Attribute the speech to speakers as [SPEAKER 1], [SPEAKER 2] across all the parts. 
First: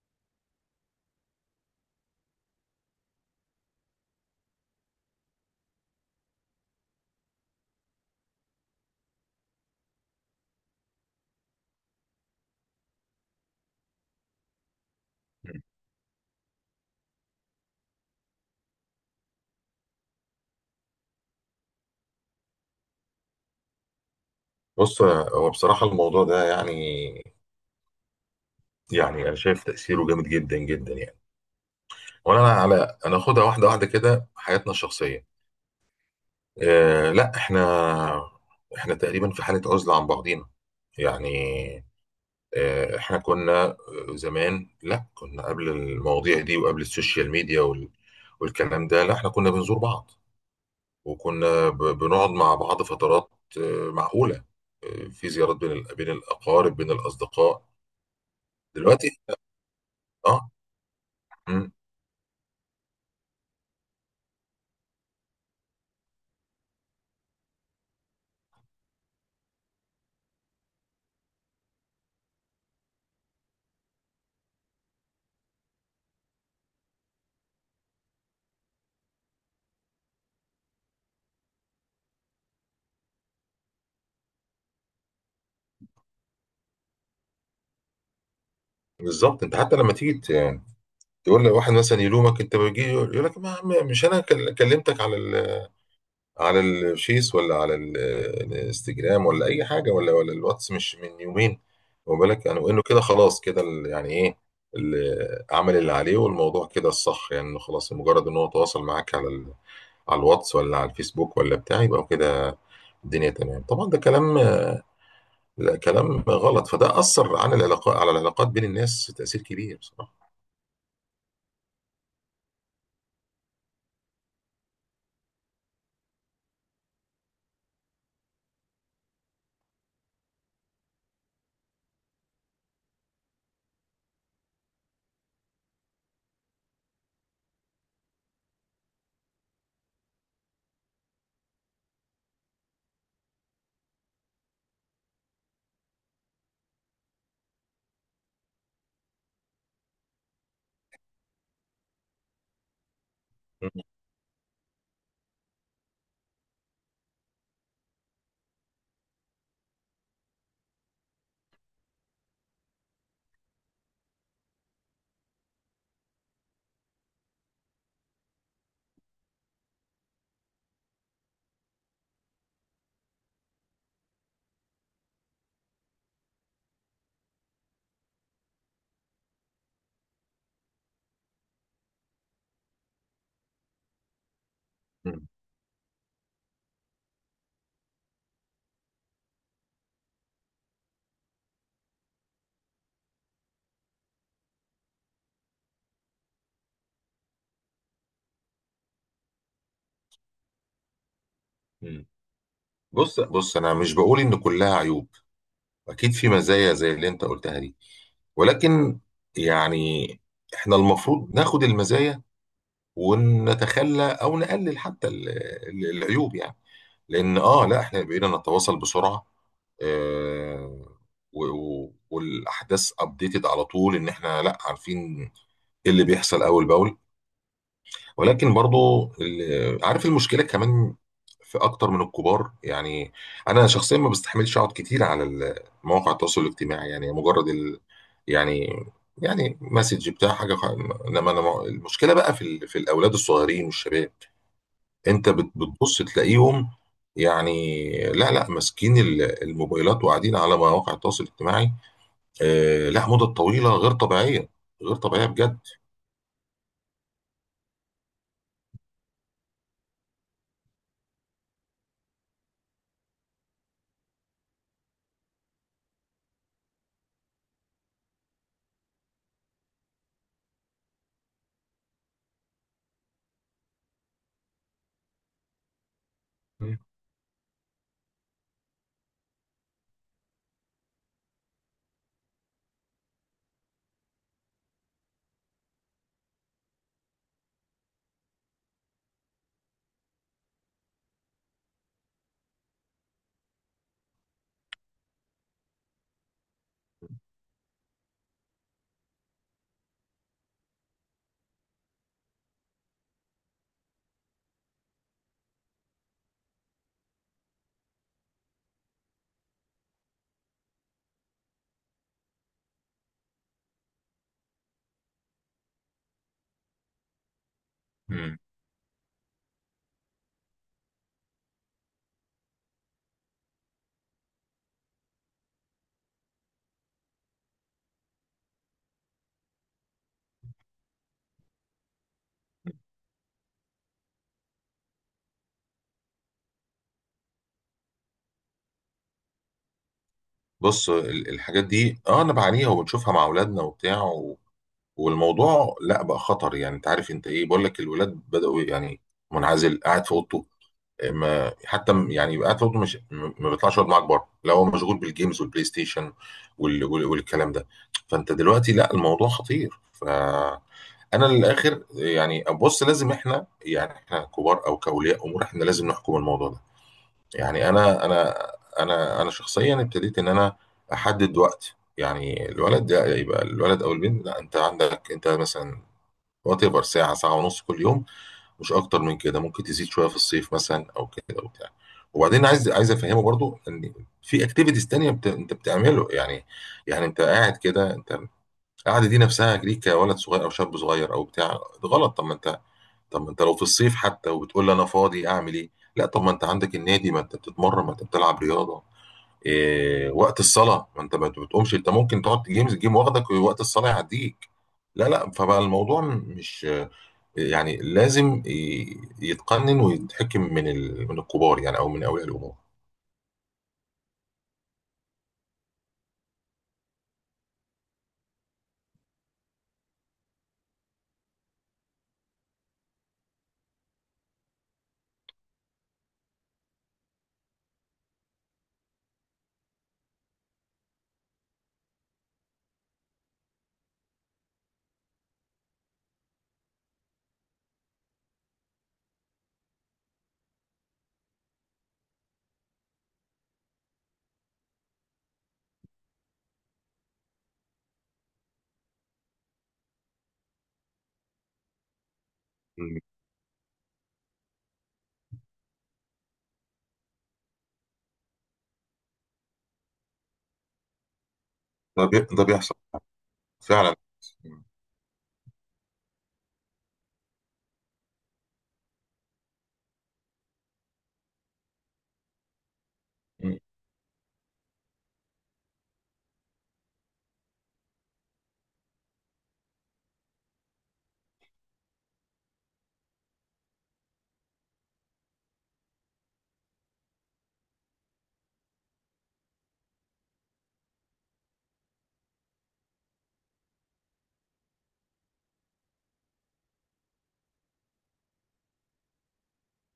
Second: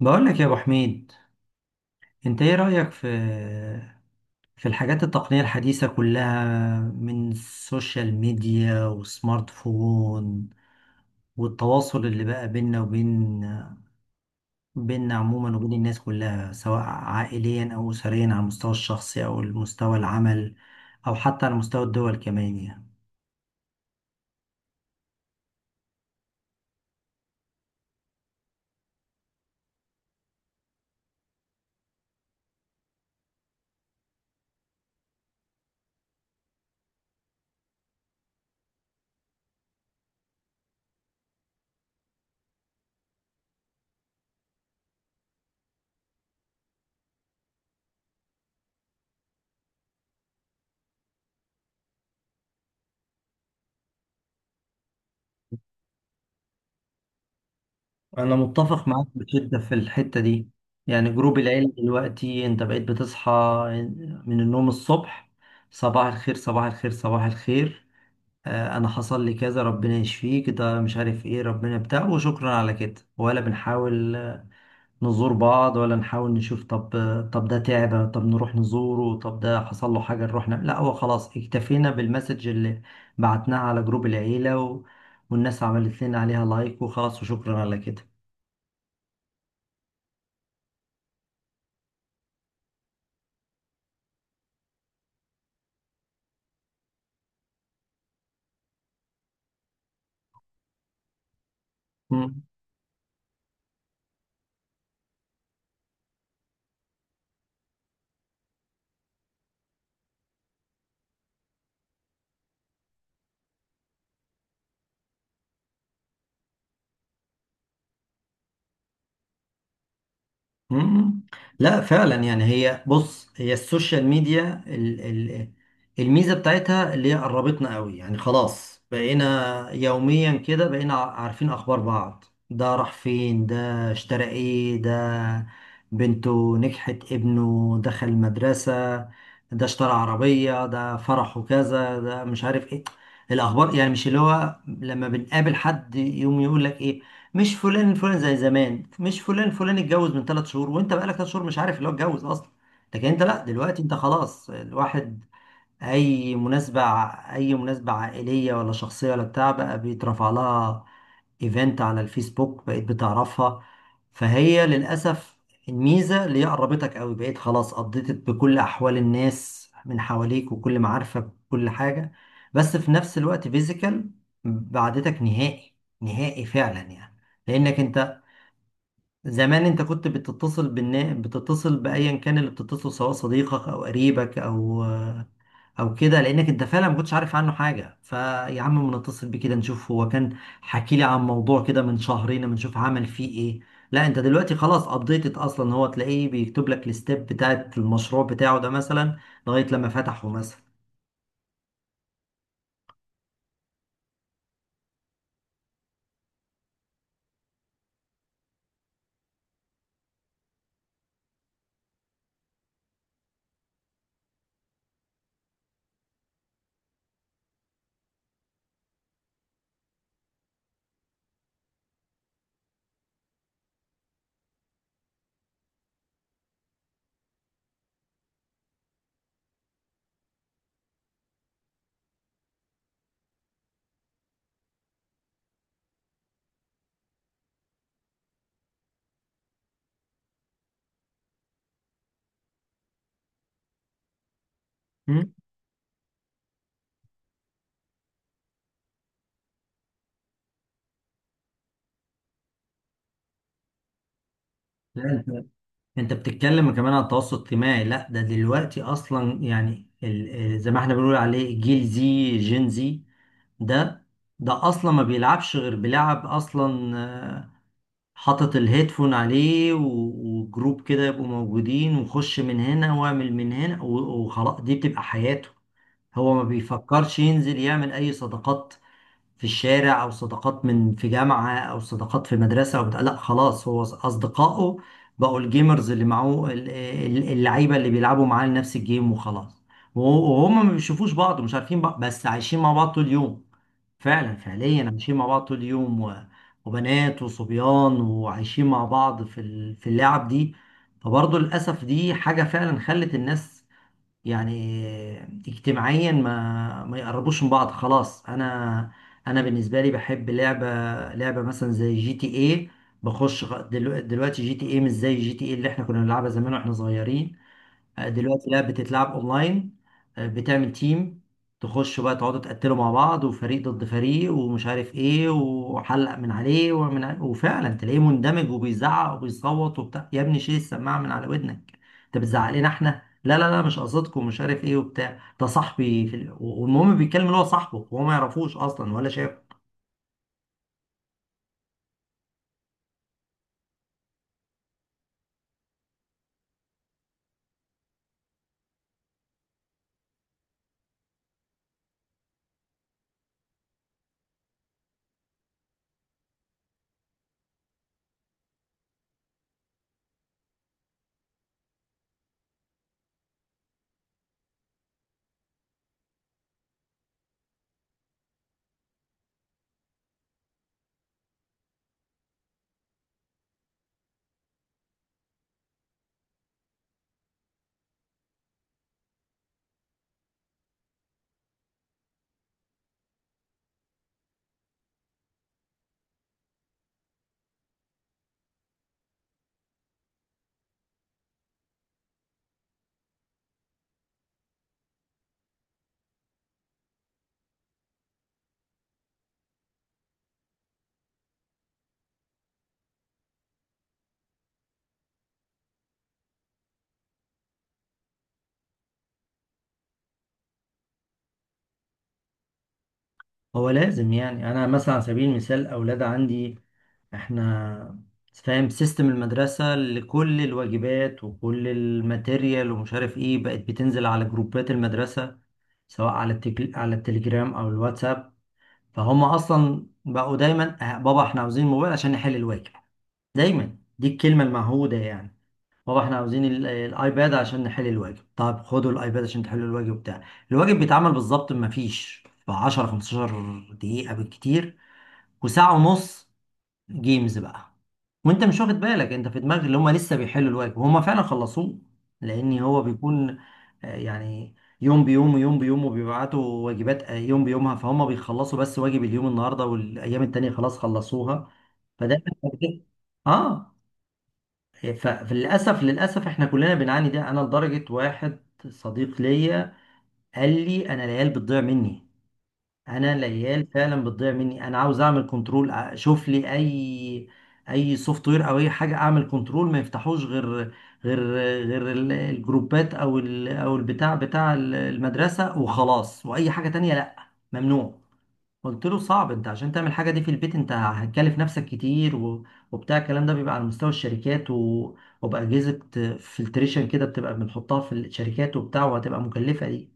[SPEAKER 1] بقول لك يا ابو حميد، انت ايه رايك في الحاجات التقنيه الحديثه كلها؟ من السوشيال ميديا والسمارت فون والتواصل اللي بقى بيننا عموما وبين الناس كلها، سواء عائليا او اسريا، على المستوى الشخصي او المستوى العمل، او حتى على مستوى الدول كمان يعني.
[SPEAKER 2] بص، هو بصراحة الموضوع ده يعني أنا شايف تأثيره جامد جدا جدا يعني. وأنا على، أنا أخدها واحدة واحدة كده. حياتنا الشخصية، لا، إحنا تقريبا في حالة عزلة عن بعضينا، يعني. إحنا كنا، زمان، لا، كنا قبل المواضيع دي وقبل السوشيال ميديا والكلام ده. لا، إحنا كنا بنزور بعض، وكنا بنقعد مع بعض فترات. آه، معقولة. آه، في زيارات بين بين الأقارب، بين الأصدقاء.
[SPEAKER 1] أنا متفق معاك
[SPEAKER 2] دلوقتي.
[SPEAKER 1] بشدة في الحتة
[SPEAKER 2] اه.
[SPEAKER 1] دي. يعني جروب العيلة
[SPEAKER 2] مم.
[SPEAKER 1] دلوقتي، أنت بقيت بتصحى من النوم الصبح، صباح الخير صباح الخير صباح الخير. أنا حصل لي كذا، ربنا يشفيك، ده مش عارف إيه، ربنا بتاع وشكرا على كده. ولا بنحاول نزور بعض، ولا نحاول نشوف، طب طب ده تعب، طب نروح نزوره، طب ده حصل له حاجة نروح نعمل، لا هو خلاص اكتفينا بالمسج اللي بعتناه على جروب العيلة و... والناس عملت لنا عليها لايك وخلاص وشكرا على كده.
[SPEAKER 2] بالظبط، انت حتى لما تيجي تقول لواحد مثلا يلومك، انت بيجي يقول لك: ما مش انا كلمتك على على الفيس، ولا على الانستجرام، ولا اي حاجه، ولا الواتس، مش من يومين. واخد بالك يعني، وانه كده خلاص كده يعني ايه، عمل اللي عليه، والموضوع كده الصح، يعني انه خلاص مجرد ان هو تواصل معاك على على الواتس، ولا على الفيسبوك، ولا بتاع، يبقى كده الدنيا تمام. طبعا ده كلام، لا، كلام غلط. فده اثر على العلاقات، على العلاقات بين الناس تاثير كبير بصراحه.
[SPEAKER 1] مم. لا فعلا يعني، هي بص هي السوشيال ميديا ال ال الميزة بتاعتها اللي هي قربتنا قوي، يعني خلاص بقينا يوميا كده، بقينا عارفين أخبار بعض. ده راح فين، ده اشترى ايه، ده بنته نجحت، ابنه دخل مدرسة، ده اشترى عربية، ده فرحه كذا، ده مش عارف ايه الأخبار يعني. مش اللي هو لما بنقابل حد يوم يقول لك ايه، مش فلان فلان زي زمان، مش فلان فلان اتجوز من ثلاث شهور وانت بقالك ثلاث شهور مش عارف اللي هو اتجوز اصلا. لكن انت لا، دلوقتي انت خلاص، الواحد اي مناسبة، اي مناسبة عائلية ولا شخصية ولا بتاع، بقى بيترفع لها ايفنت على الفيسبوك بقيت بتعرفها. فهي للأسف الميزة اللي هي قربتك قوي، بقيت خلاص قضيت بكل أحوال الناس من حواليك وكل معارفك وكل حاجة، بس في نفس الوقت فيزيكال بعدتك نهائي، نهائي فعلا يعني. لأنك أنت زمان، انت كنت بتتصل بايا كان اللي بتتصل، سواء صديقك او قريبك او
[SPEAKER 2] مم.
[SPEAKER 1] او كده، لانك انت فعلا ما كنتش عارف عنه حاجه، فيا عم ما نتصل بيه كده نشوف، هو كان حكي لي عن موضوع كده من شهرين، ما نشوف عمل فيه ايه. لا انت دلوقتي خلاص ابديتد اصلا، هو تلاقيه بيكتب لك الستيب بتاعت المشروع بتاعه ده مثلا، لغايه لما فتحه مثلا.
[SPEAKER 2] مم. بص بص، انا مش بقول ان كلها عيوب، اكيد في مزايا زي اللي انت قلتها دي، ولكن يعني احنا المفروض ناخد المزايا ونتخلى او نقلل حتى العيوب يعني. لان لا، احنا بقينا نتواصل بسرعة، آه، و- والاحداث ابديتد على طول، ان احنا لا عارفين ايه اللي بيحصل اول باول. ولكن برضو عارف المشكله كمان في اكتر من الكبار يعني. انا شخصيا ما بستحملش اقعد كتير على مواقع التواصل الاجتماعي، يعني مجرد يعني، يعني مسج بتاع حاجه انما انا، المشكله بقى في في الاولاد الصغيرين والشباب.
[SPEAKER 1] مم؟
[SPEAKER 2] انت بتبص تلاقيهم، يعني لا لا ماسكين الموبايلات وقاعدين على مواقع التواصل الاجتماعي. لا، مدة طويلة غير طبيعية، غير طبيعية
[SPEAKER 1] لا،
[SPEAKER 2] بجد.
[SPEAKER 1] انت بتتكلم كمان عن التواصل الاجتماعي. لا ده دلوقتي اصلا، يعني زي ما احنا بنقول عليه جيل زي جين زي. ده ده اصلا ما بيلعبش غير بيلعب اصلا. حاطط الهيدفون عليه و- وجروب كده يبقوا موجودين، وخش من هنا واعمل من هنا و- وخلاص، دي بتبقى حياته. هو ما بيفكرش ينزل يعمل اي صداقات في الشارع، او صداقات من في جامعه، او صداقات في مدرسه او بتاع. لا خلاص، هو اصدقائه بقوا الجيمرز اللي معاه، اللعيبه اللي بيلعبوا معاه نفس الجيم وخلاص. وه- وهم ما بيشوفوش بعض ومش عارفين بعض، بس عايشين مع بعض طول اليوم، فعلا فعليا عايشين مع بعض طول اليوم و... وبنات وصبيان وعايشين مع بعض في ال... في اللعب دي. فبرضه للأسف دي حاجة فعلا خلت الناس يعني اجتماعيا ما يقربوش من بعض خلاص. انا انا بالنسبه لي بحب لعبه، لعبه مثلا زي جي تي اي. بخش دلوقتي جي تي اي مش زي جي تي اي اللي احنا كنا بنلعبها زمان واحنا صغيرين.
[SPEAKER 2] مم.
[SPEAKER 1] دلوقتي لا بتتلعب اونلاين. بتعمل تيم، تخشوا بقى تقعدوا تقتلوا مع بعض، وفريق ضد فريق ومش عارف ايه، وحلق من عليه وفعلا تلاقيه مندمج وبيزعق وبيصوت وبتاع. يا ابني شيل السماعه من على ودنك، انت بتزعق لنا احنا؟ لا لا لا مش قصدكم مش عارف ايه وبتاع، ده صاحبي في ال... والمهم، بيتكلم اللي هو صاحبه وهو ما يعرفوش اصلا ولا شايف.
[SPEAKER 2] بص الحاجات دي، انا بعانيها وبنشوفها مع اولادنا وبتاع والموضوع لا بقى خطر، يعني انت عارف انت ايه، بقول لك الولاد بدأوا يعني منعزل قاعد في اوضته. ما حتى يعني يبقى قاعد في اوضته، مش ما بيطلعش يقعد معاك بره، لو هو مشغول بالجيمز والبلاي ستيشن والكلام ده. فانت دلوقتي، لا، الموضوع خطير فانا للاخر يعني. بص لازم احنا، يعني احنا كبار او كاولياء امور احنا لازم نحكم الموضوع ده، يعني انا شخصيا ابتديت ان انا احدد وقت، يعني الولد ده يبقى الولد او البنت، لا، انت عندك انت مثلا وات ايفر ساعه، ساعه ونص كل يوم، مش اكتر من كده. ممكن تزيد شويه في الصيف مثلا او كده وبتاع. وبعدين عايز افهمه برضو ان في اكتيفيتيز تانية انت بتعمله، يعني. يعني انت قاعد كده، انت القعده دي نفسها ليك كولد صغير او شاب صغير او بتاع، غلط. طب ما انت لو في الصيف حتى، وبتقول لي: انا فاضي اعمل ايه. لا، طب ما انت عندك النادي، ما انت بتتمرن، ما انت بتلعب رياضه. إيه وقت الصلاه؟ ما انت ما بتقومش، انت ممكن تقعد جيمز الجيم واخدك ووقت الصلاه يعديك. لا لا، فبقى الموضوع مش يعني، لازم يتقنن ويتحكم من من الكبار يعني، او من اولياء الامور.
[SPEAKER 1] هو لازم، يعني انا مثلا على سبيل المثال اولاد عندي، احنا فاهم سيستم المدرسة لكل الواجبات وكل الماتيريال ومش عارف ايه، بقت بتنزل على جروبات المدرسة، سواء على على التليجرام او الواتساب. فهم اصلا بقوا دايما بابا احنا عاوزين موبايل عشان نحل الواجب"، دايما دي الكلمة المعهودة يعني. بابا احنا عاوزين الايباد عشان نحل الواجب، طب خدوا الايباد عشان تحلوا الواجب بتاع. الواجب بيتعمل بالظبط، ما فيش ب 10 15 دقيقة بالكتير، وساعة ونص جيمز بقى، وانت مش واخد بالك، انت في دماغك اللي هم لسه بيحلوا الواجب وهم فعلا خلصوه. لان هو
[SPEAKER 2] مم.
[SPEAKER 1] بيكون يعني يوم بيوم ويوم بيوم، وبيبعتوا واجبات يوم بيومها، فهم بيخلصوا بس واجب اليوم النهارده، والايام التانية خلاص خلصوها. فده
[SPEAKER 2] ده بيحصل
[SPEAKER 1] اه.
[SPEAKER 2] فعلا. مم.
[SPEAKER 1] فللاسف للاسف احنا كلنا بنعاني ده، انا لدرجه واحد صديق ليا قال لي انا العيال بتضيع مني، انا
[SPEAKER 2] مم.
[SPEAKER 1] العيال فعلا بتضيع مني، انا عاوز اعمل كنترول، اشوف لي اي اي سوفت وير او اي حاجه اعمل كنترول، ما يفتحوش غير غير غير الجروبات او او البتاع بتاع المدرسه وخلاص، واي حاجه تانية لا ممنوع. قلت له صعب انت عشان تعمل حاجه دي في البيت، انت هتكلف نفسك كتير و... وبتاع، الكلام ده بيبقى على مستوى الشركات و... وبأجهزة فلتريشن كده، بتبقى بنحطها في الشركات وبتاع، وهتبقى مكلفة دي.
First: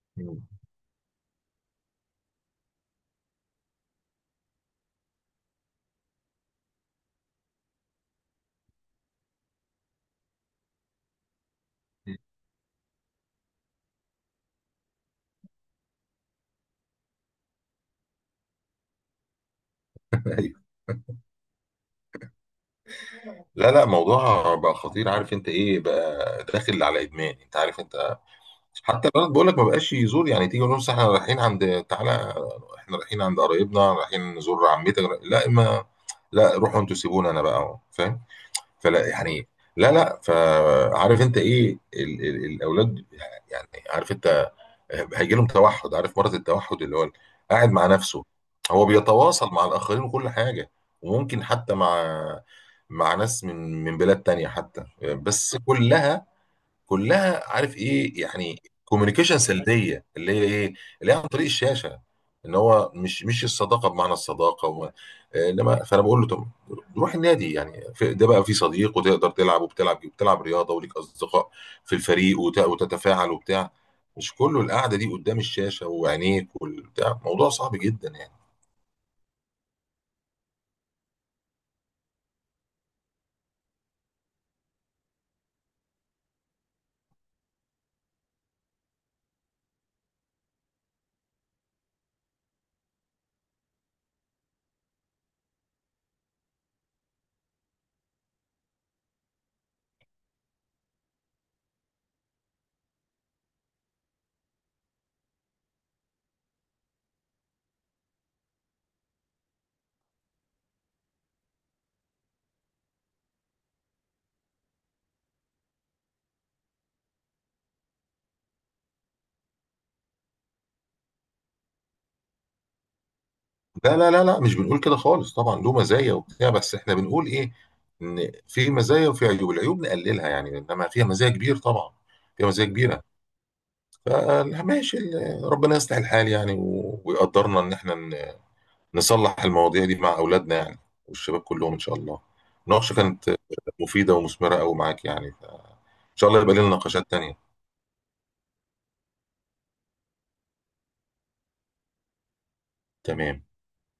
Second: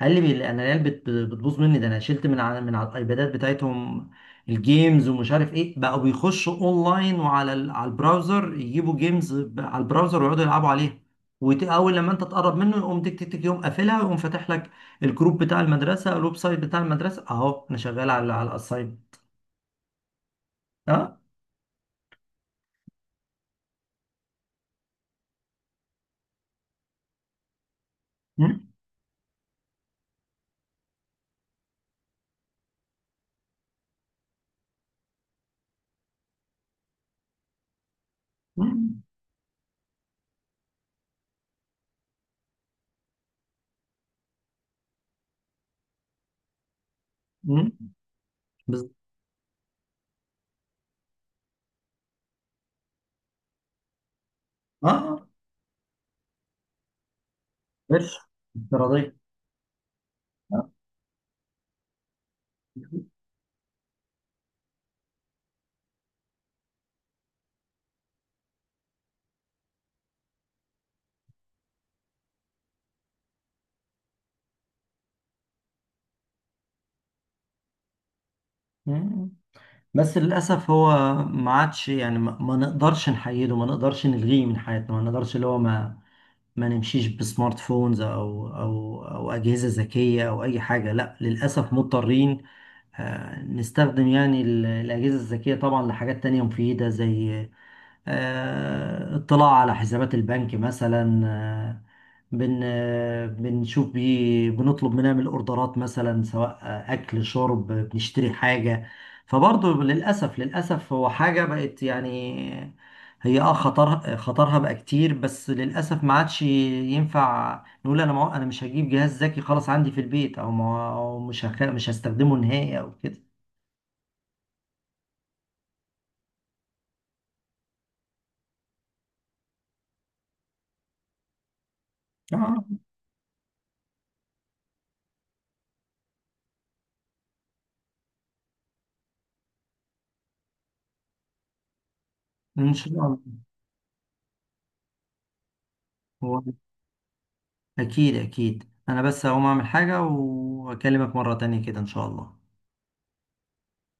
[SPEAKER 1] قال لي انا العيال بتبوظ مني، ده انا شلت من على من على الايبادات بتاعتهم الجيمز ومش عارف ايه، بقوا بيخشوا اونلاين وعلى على البراوزر يجيبوا جيمز ب- على البراوزر ويقعدوا يلعبوا عليها. واول لما
[SPEAKER 2] مم.
[SPEAKER 1] انت تقرب منه يقوم تك تك تك، يقوم قافلها ويقوم فاتح لك الجروب بتاع المدرسه، الويب سايت بتاع المدرسه، اهو انا شغال على على الاساين.
[SPEAKER 2] ايوه.
[SPEAKER 1] اه.
[SPEAKER 2] لا لا، موضوع بقى خطير، عارف انت ايه؟ بقى داخل على ادمان انت، عارف انت.
[SPEAKER 1] مم.
[SPEAKER 2] حتى الولد بقول لك ما بقاش يزور، يعني تيجي نقول لهم احنا رايحين عند، تعالى احنا رايحين عند قرايبنا، رايحين نزور عمتك. لا، ما لا، روحوا انتوا سيبونا انا بقى فاهم.
[SPEAKER 1] مم.
[SPEAKER 2] فلا يعني، لا لا، فعارف انت ايه ال الاولاد، يعني عارف انت، هيجي لهم توحد، عارف مرض التوحد اللي هو قاعد
[SPEAKER 1] مم.
[SPEAKER 2] مع نفسه. هو
[SPEAKER 1] بز-
[SPEAKER 2] بيتواصل مع الاخرين وكل حاجه، وممكن حتى مع ناس من بلاد تانية حتى،
[SPEAKER 1] اه.
[SPEAKER 2] بس كلها كلها عارف
[SPEAKER 1] قرش،
[SPEAKER 2] ايه، يعني
[SPEAKER 1] افتراضيه.
[SPEAKER 2] كوميونيكيشن سلبيه اللي هي
[SPEAKER 1] آه.
[SPEAKER 2] ايه، اللي هي عن طريق الشاشه. ان هو مش الصداقه بمعنى الصداقه وما، انما فانا بقول له: طب روح النادي يعني، ده بقى في صديق وتقدر تلعب، وبتلعب، بتلعب رياضه وليك اصدقاء في الفريق وتتفاعل وبتاع. مش كله القعده دي قدام الشاشه وعينيك والبتاع، موضوع صعب جدا يعني.
[SPEAKER 1] مم. بس للأسف هو ما عادش، يعني ما نقدرش نحيده، ما نقدرش نلغيه من حياتنا، ما نقدرش اللي هو ما ما نمشيش بسمارت فونز أو أجهزة ذكية أو أي حاجة. لا للأسف مضطرين نستخدم يعني الأجهزة الذكية طبعا لحاجات تانية مفيدة، زي اطلاع على حسابات البنك مثلا، آه، بن آه، بنشوف بيه، بنطلب، بنعمل اوردرات مثلا، سواء اكل شرب، بنشتري حاجة. فبرضه للأسف للأسف هو حاجة بقت يعني هي اه خطر، خطرها بقى كتير، بس للأسف ما عادش ينفع نقول انا ما انا مش هجيب جهاز ذكي خلاص عندي في البيت، او ما أو مش هستخدمه نهائي او كده.
[SPEAKER 2] لا لا لا لا، مش بنقول كده خالص، طبعا له مزايا وبتاع، بس احنا بنقول ايه، ان في مزايا وفي عيوب، العيوب نقللها يعني، انما فيها مزايا كبير طبعا، فيها مزايا
[SPEAKER 1] آه.
[SPEAKER 2] كبيره. فماشي، ربنا يصلح الحال يعني، ويقدرنا ان احنا نصلح المواضيع دي مع اولادنا يعني، والشباب كلهم ان شاء الله.
[SPEAKER 1] ان
[SPEAKER 2] المناقشه
[SPEAKER 1] شاء
[SPEAKER 2] كانت مفيده ومثمره قوي معاك، يعني فان شاء الله
[SPEAKER 1] الله.
[SPEAKER 2] يبقى لنا نقاشات تانيه.
[SPEAKER 1] اكيد اكيد، انا بس هقوم اعمل حاجة واكلمك مرة تانية كده ان شاء الله.
[SPEAKER 2] تمام.